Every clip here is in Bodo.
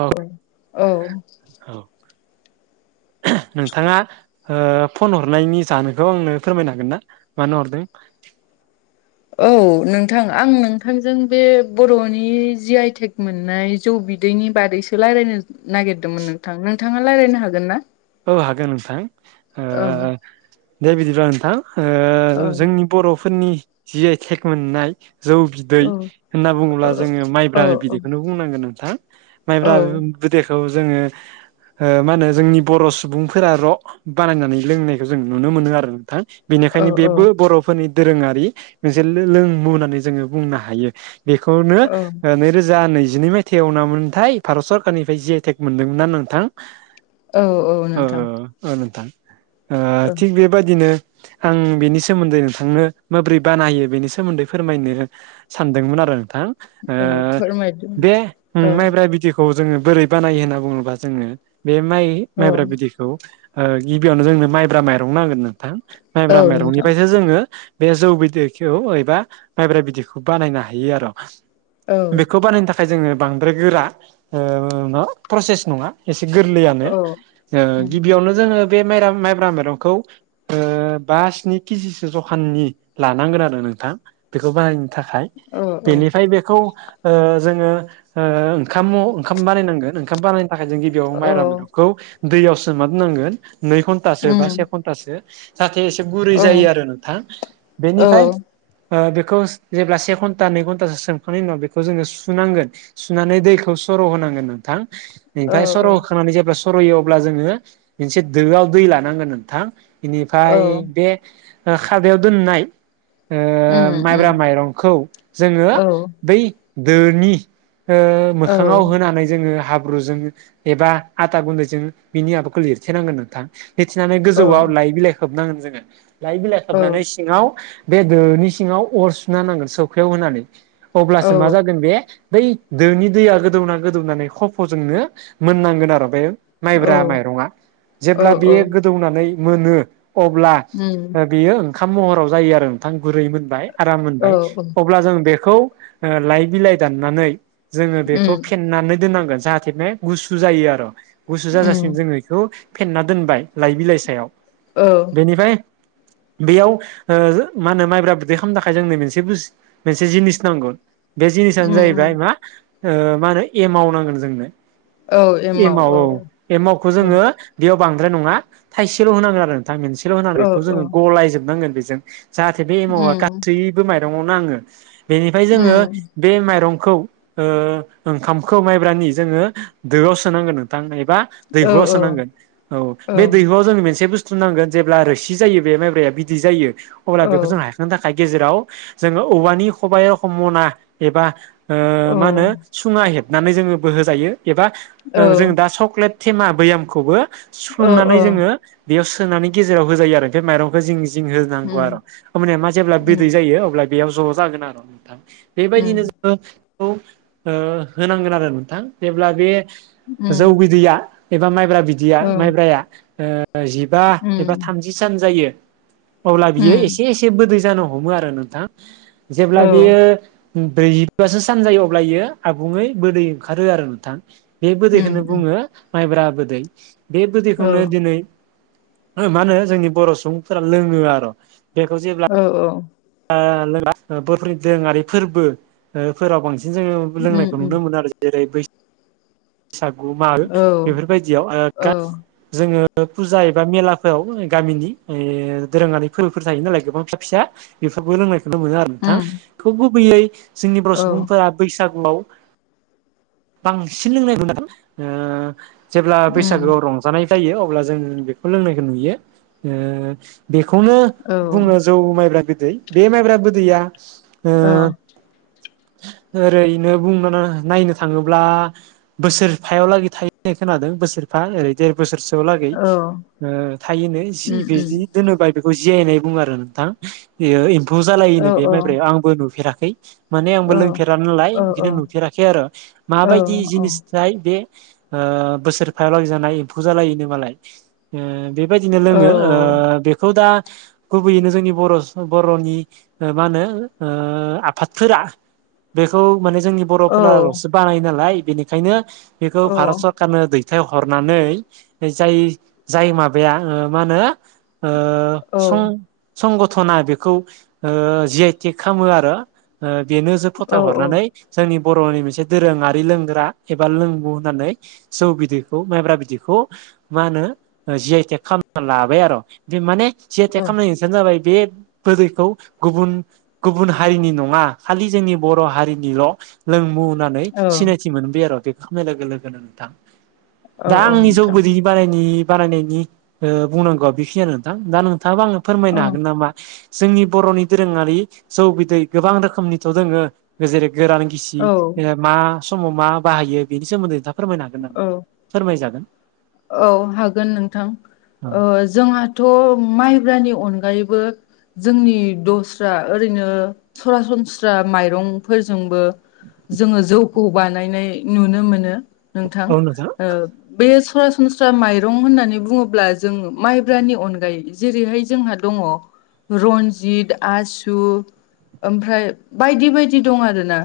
औ औ औ नोंथाङा। फन हरनायनि जानोखौ आंनो फोरमायनो हागोन ना मानो हरदों। औ नोंथां आं नोंथांजों बे बर'नि जि आइटेक मोननाय जौ बि दैनि बादैसो रायजलायनो नागिरदोंमोन नोंथां नोंथाङा रायज्लायनो हागोन ना औ हागोन नोंथां। ओ औ। दे बिदिब्लाा नोंथां ओ औ जोंनि बर'फोरनि जि आइ टेक मोननाय जौ बि दैै औ होनना औ बुङोब्ला जोङो औ माइब्रा बिदैखौनो बुंनांगोन नोंथां। औ माइब्रा बिदैखौ जोङो ओ मा होनो जोंनि बर' सुबुंफोरा र' बानायनानै लोंनायखौ जों नुनो मोनो आरो नोंथां। बेनिखायनो बेबो बर' फोरनि दोरोङारि जे लोंमु होननानै जोङो बुंनो हायो। बेखौनो औ ओ नैरोजा नैजिनै माय थाइआव ना मोनथाय भारत सरकारनिफ्राय जि आइ टेक मोनदोंमोनना नोंथां? औ औ। ओ नोंथां औ नोंथां। ओ औ थिग बे बेबायदिनो आं बेनि सोमोन्दै नोंथांनो माबोरै बानायो बेनि सोमोन्दै फोरमायनो सानदोंमोन आरो नोंथां ओ औ फोरमायदो बे नोंथां औ माइब्रा बिदै खौ जोङो बोरै बानायो होनना बुङोब्ला जोङो बे औ माइ-माइब्रा बिदैखौ खौ ओ गिबियावनो जोंनो माइब्रा माइरं नांगोन नोंथां, माइब्रा औ नोंथां माइरंनिफ्रायसो जोङो बे जौ बिदैखौ एबा माइब्रा बिदैखौ बानायनो हायो आरो। औ बेखौ बानायनो थाख खाय जोङो बांद्राय गोरा ओ प्रसेस नङा एसे गोरलैयानो। औ ओ उम गिबियावनो जोङो बे माइब्रा माइरंखौ ओ बा स्नि केजिसो जखाननि लानांगोन आरो नोंथां, बेखौ बानायनो थाखाय, औ बेनिफ्राय बेखौ ओ जोङो ओ ओंखाम ओंखाम बानायनांगोन ओंखाम बानायनो थाखाय जों गिबियाव औ माइब्रा माइरं खौ दैयाव सोमनादोनांगोन नै घन्टासो बा से उम घन्टासो जाहाथे एसे गुरै औ जायो आरो नोंथां। औ बेनिफ्राय ओ बेखौ जेब्ला से घन्टा नै घन्टासो सोमखांनायनि उनाव बेखौ जोङो सुनांगोन सुनानै दैखौ सर' होनांगोन नोंथां। औ ओनिफ्राय सर' होखांनानै जेब्ला सर' होयो अब्ला जोङो मोनसे दोआव दै लानांगोन नोंथां। औ बेनिफ्राय बे खादायाव दोननाय ओ उम माइब्रा उम माइरंखौ जोङो बै दोनि ओ औ मोखाङाव होनानै जोङो हाब्रुजों एबा आथा गुन्दैजों बिनि माबाखौ लिरथेनांगोन नोंथां। लिरथेनानै औ गोजौआव लाइ बिलाइ खोबनांगोन जोङो, लाइ बिलाइ औ खोबनानै सि सिङाव बे दोनि सिङाव अर सुना होनांगोन सौखायाव होनानै। अब्लासो मा जागोन बे? बै दोनि दैया गोदौना गोदौनानै खफ'जोंनो मोननांगोन आरो बे औ माइब्रा माइरङा, औ जेब्ला औ बेयो गोदौनानै मोनो अब्ला उम बेयो ओंखाम महराव जायो आरो नोंथां गुरै मोनबाय आराम औ मोनबाय उम अब्ला जों बेखौ ओ लाइ बिलाइ दाननानै जोङो बेखौ उम फेननानै दोननांगोन जाहाथे बे गुसु जायो आरो। गुसु जाजासिम जोङो बेखौ फेनना दोनबाय लाइ बिलाइ सायाव। औ। बेनिफ्राय बेयाव ओ मा होनो माइब्रा बिदै खालामनो थाखाय जोंनो मोनसे बुस मोनसे जिनिस नांगोन, बे उम जिनिसानो जाहैबाय उम मा ओ‌ मा होनो एमाव नांगोन जोंनो। एमाव औ। एमावखौ औ जोङो बेयाव बांद्राय नङा थाइसेल' होनांगोन आरो नोंथाङा मोनसेल' होना औ बेखौ औ जोङो गलायजोबनांगोन बेजों। जाहाथे बे एमावा उम गासैबो माइरंयाव नाङो। बेनिफ्राय जोङो उम बे माइरंखौ ओ ओंखामखौ माइब्रानि जोंङो दोआव स सोनांगोन नोंथां एबा औ दैहुआव सोनांगोन। औ बे दैहुआव जोंनो मोनसे बुस्थु नांगोन जेब्ला रोसि जायो बे माइब्राया बिदै जायो अब्ला औ बेखौ जों हायखांनो थाखाय गेजेराव जोंङो औवानि खबाइ रोखोम मना एबा ओ मा होनो सुङा हेबनानै जोंङो बोहोजायो एबा जों दा चक्लेट थेमा बैयामखौबो सुफ्लुंनानै औ जोंङो बेयाव सोनानै गेजेराव होजायो आरो। बे माइरंखौ जिं जिं होनांगौ आरो उम हमबाना मा जेब्ला उम उम बिदै जायो अब्ला बेयाव ज' जागोन आरो नोंथां बेबायदिनो [unintelligible] होनांगोन आरो नोंथां जेब्ला बे जौ उम बिदैया एबा माइब्रा बिदैया औ माइब्राया ओ जिबा एबा उम थामजि जि सान जायो अब्ला बियो उम एसे बिदै जानो हमो नोंथां। औ जेब्ला बियो। ब्रैजिबासो सान जायो अब्लायो आबुङै बदै ओंखारो आरो नोंथां बे उम बेखोनो उम बुङो माइब्रा बिदै बे औ औ बिदैखौनो दिनै। ओ मा होनो जोंनि बर' सुबुंफोरा लोङो आरो' बेखौ जेब्ला औ औ बर'फोरनि दोङारि फोरबो फोराव बांसिन जोङो उम लोंनायखौ उम नुनो मोनो आरो जेरै बैसागु मागो औ औ बेफोरबायदियाव ओ जोंङो फुजा एबा मेलाफोराव गामिनि ओ दोरोङारि फोरबोफोर थायो नालाय गोबां फिसा फिसा। बेफोरबो रोंनायखौनो मोनो आरो नोंथां उम बेखो गुबैयै जोंनि बर' सुबुंफोरा बैसागुआव बांसिन लोंनाय नुयो। ओ जेब्ला बैसागोआव रंजानाय जायो। अब्ला जों बेखौ लोंनायखौ नुयो। ओ बेखौनो औ उम औ बुंङो जौ माइब्रा बिदै बे माइब्रा बिदैया। ओ औ ओरैनो बुंनो नायनो थाङोब्ला। बोसोर फायाव लागै थायोनाय खोनादों बोसोर फा ओरै देर बोसोरसोआव लागै थायोनो जि बिदि। दोनोबा बेखौ जियायनाय बुङो आरो नोंथां। ज' जालायोनो बे माइब्रायाव आंबो नुफेराखै। माने आंबो लोंफेरा नालाय बिदिनो नुफेराखै आरो माबायदि जिनिस जाय बे बोसोरफायालागै जानाय एम्फौ जालायोनो मालाय ओ बेबायदिनो लोङो ओ बेखौ दा गुबैयैनो जोंनि बर' बर'नि मा मोनो आफादफोरा बेखौ माने जों नि बर'फोराल'सो बानाय नालाय बेनिखायनो बेखौ भारत सर नो दैथाय हरनानै जाय जाय माबाया मा होनो ओ सं संगथना बेखौ ओ जि आइ टिक खालामो आरो बेनो जो फथ हरनानै जोंनि बर'नि मोनसे दोरोङारि लोंग्रा एबा लोंबु होननानै। जौ बिदैखौ माइब्रा बिदैखौ मा होनो जि आइ टेक खालामना लाबाय आरो' बे माने जि आइ टेक खालामनायनि ओंथिया जाबाय बे गोदैखौ गुबुन गुबुन हारिनि नङा खालि जोंनि बर' हारिनिल' लोंमु होननानै। सिनायथि मोनबाय आरो टेक खालामनाय लोगो लोगोनो औ दा आंनि जौ नोंथां गोदै ब बारायनायनि बुंनांगौआ बेखिनिानो नोंथां दा नोंथाङाबो आं फोरमायनो हागोन नामा जोंनि बर'नि दोरोङारि जौ बिदै गोबां रोखोमनिथ' दङो जेरै गोरान औ गिसि मा समाव मा बाहायो बेनि सोमोन्दै नोंथाङा फोरमायनो हागोन नामा? औ फोरमाय जागोन। औ हागोन नोंथां औ ओ जोंहाथ' माइब्रानि अनगायैबो जोंनि दस्रा ओरैनो सरासनस्रा माइरंफोरजोंबो जोङो जौखौ बानायनाय नुनो मोनो नोंथां ओ बे सरासनस्रा माइरं होननानै बुङोब्ला जोङो माइब्रानि अनगायै जेरैहाय जोंहा दङ रन्जित आसु ओमफ्राय बायदि बायदि दं आरोना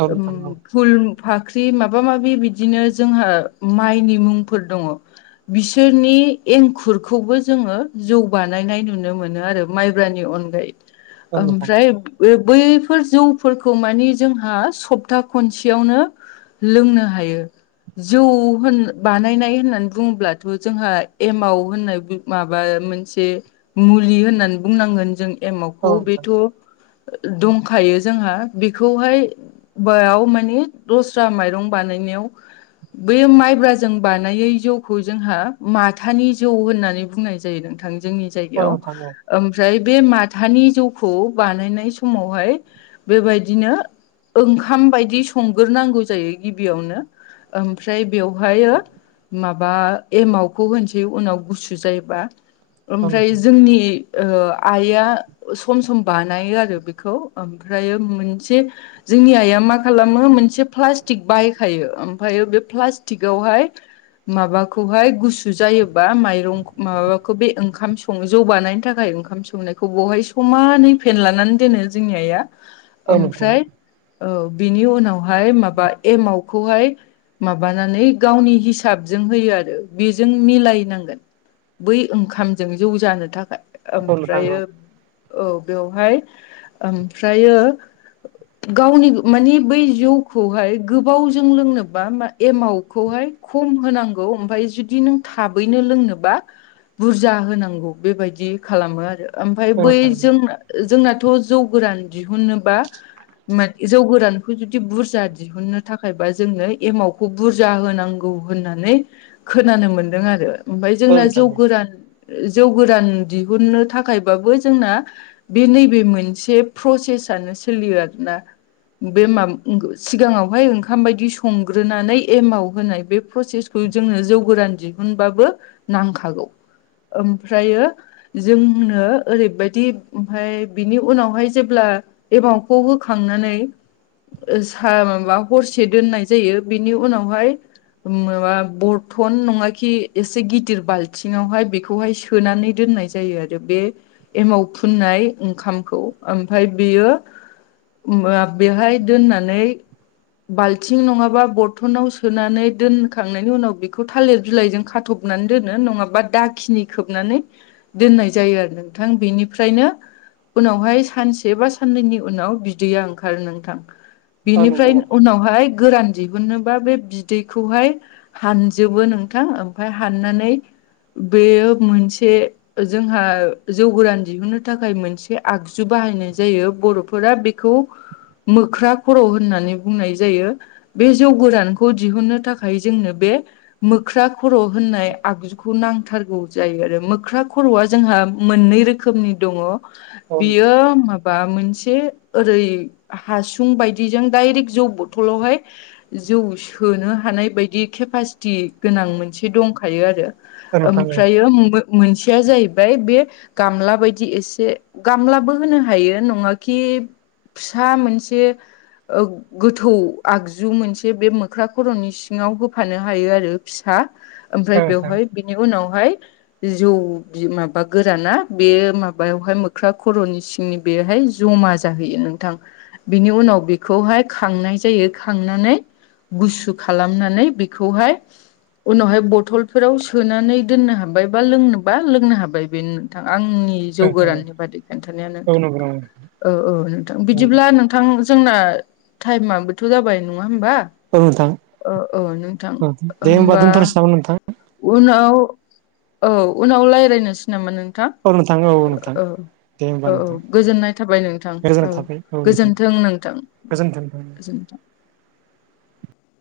औ उम नोंथां औ फुल फाख्रि माबा माबि बिदिनो जोंहा माइनि मुं फोर दंङ बिसोरनि एंखुरखौबो जोङो जौ बानायनाय नुनो मोनो आरो माइब्रानि अनगायै औ नोंथां ओमफ्राय बे बैफोर जौफोरखौ मानि जोंहा सप्ता खनसेयावनो लोंनो हायो जौ होन बानायनाय [unintelligible] होननानै बुङोब्लाथ' जोंहा एमाव होननाय माबा मोनसे मुलि होननानै बुंनांगोन जों औ एमावखौ नोंथां बेथ' दंखायो जोंहा बेखौहाय बयाव मानि दस्रा माइरं बानायनायाव बेैयाव माइब्राजों बानायै जौखौ जोंहा माथानि जौ होननानै बुंनाय जायो नोंथां जोंनि औ जायगायाव नोंथां ओमफ्राय बे माथानि जौखौ बानायनाय समावहाय बेबायदिनो ओंखाम बायदि संगोरनांगौ जायो गिबियावनो ओमफ्राय बेवहायो माबा एमावखौ होनसै उनाव गुसु जायोबा औ ओमफ्राय जोंनि ओ आइआ सम सम बानायो आरो बेखौ ओमफ्रायो मोनसे जोंनि आइआ मा खालामो मोनसे प्लास्टिक बायखायो ओमफ्रायो बे प्लास्टिकआवहाय माबाखौहाय गुसु जायोबा माइरं माबाखौ बे ओंखाम सङो जौ बानायनि थाखाय ओंखाम सोमनायखौ बहाय समानै फेनलानानै दोनो जोंनि आइआ औ नोंथां ओमफ्राय औ बेनि उनावहाय माबा एमाव खौ हाय माबानानै गावनि हिस साबजों होयो आरो बेजों मिलायनांगोन बै ओंखामजों जौ जानो थाखाय औ नोंथां औ नोंथां ओमफ्रायो औ बेवहाय ओमफ्रायो गावनि मानि बै जौखौहाय गोबावजों लोंनोबा मा एमावखौहाय खम होनांगौ ओमफ्राय जुदि नों थाबैनो लोंनोबा बुरजा होनांगौ बेबायदि खालामो आरो ओमफ्राय बै औ जों जोंनाथ' जौ गोरान दिहुननोबा मा जौ गोरानखौ जुदि बुरजा दि दिहुननो थाखायबा जोंनो एमावखौ बुरजा होनांगौ गौ होननानै खोनानो मोनदों आरो ओमफ्राय औ जोंना नोंथां जौ औ गोरान जौ गोरान दिहुननो थाखायबाबो जोंना बे नैबे मोनसे प्रसेसानो सोलियो आरोना बे माब सिगाङावहाय ओंखाम बायदि संग्रोनानै एमाव होनाय बे फ्रसेसखौ जोंनो जौ गोरान दिहुनबाबो नांखागौ ओमफ्रायो जोंनो ओरैबायदि ओमफ्राय बिनि उनावहाय जेब्ला एमावखौ होखांनानै ओ सा माबा हरसे दोननाय जायो बिनि उनावहाय उम माबा बरथन नङा खि एसे गिदिर बाल्थिं आवहाय बेखौहाय सोनानै दोननाय जायो आरो बे एमाव फुननाय ओंखामखौ ओमफ्राय बेयो ओम ओ बेवहाय दोननानै बाल्थिं नङाबा बर्थनाव सोनानै दोनखांनायनि उनाव बेखौ थालिर बिलाइजों खाथबनानै दोनो नङाबा दाखिनि खोबनानै दोननाय जायो आरो नोंथां बेनिफ्रायनो उनावहाय सानसे बा साननैनि उनाव बिदैया ओंखारो नोंथां। औ नंगौ बिनिफ्राय नोंथां उनावहाय गोरान दिहुनोबा बे बिदै बेखौहाय हानजोबो नोंथां ओमफ्राय हाननानै बेयो मोनसे जोंहा जौ गोरान दिहुनो थाखाय मोनसे आगजु बाहायनाय जायो बर'फोरा बे खौ मोख्रा खर' होननानै बुंनाय जायो। बे जौ गोरानखौ दिहुननो थाखाय जोंनो बे मोख्रा खर' होननाय आगजु खौ नांथारगौ जायो आरो मोख्रा खर'आ जोंहा मोननै रोखोमनि दङ। औ नोंथां बियो मो बा मोनसे ओरै हासुं बायदिजों दडाइरेक्ट जौ बथलावहाय जौ सोनो थानाय बायदि केपासिटि गोनां मोनसे दंखायो आरो औ नोंथां औ ओमफ्रायो मोनसेया जाहैबाय बे गामला बायदि एसे गामलाबो होनो हायो नङाखि फिसा मोनसे गोथौ आगजु मोनसे बे मोख्रा खर'नि सिङाव होफानो हायो आरो फिसा ओमफ्राय नोंथां औ नोंथां बेवहाय बिनि उनावहाय जौ बि माबा गोराना बे माबायावहाय मोख्रा खर'नि सिंनि बेहाय जमा जाहैयो नोंथां। बिनि उनाव बेखौहाय खांनाय जायो खांनानै गुसु खालामनानै बेखौहाय उनावहाय बथलफोराव सोनानै दोननो हाबाय बा लोंनोबा लोंनो हाबाय बेनो नोंथां आंनि जौ गोराननि बादै खिथानाया औ नोंथां नंगौ नंगौ औ औ नोंथां औ बिदिब्ला नों नोंथां जोंना टाइमाबोथ' जाबाय नङा होमबा? औ नोंथां औ औ नोंथां दे होमबा दोन्थ'नोसै नामा नोंथां? उनाव औ उनाव रायज्लायनोसै नामा नोंथां? औ नोथां औ औ नोंथां। दे होनबा औ औ नोंथां। गोजोननाय थाबाय नोंथां औ गोजोनाय थाबाय औ नोंथां गोजोन्थों नोंथां गोजोनथों। गोजोन्थों।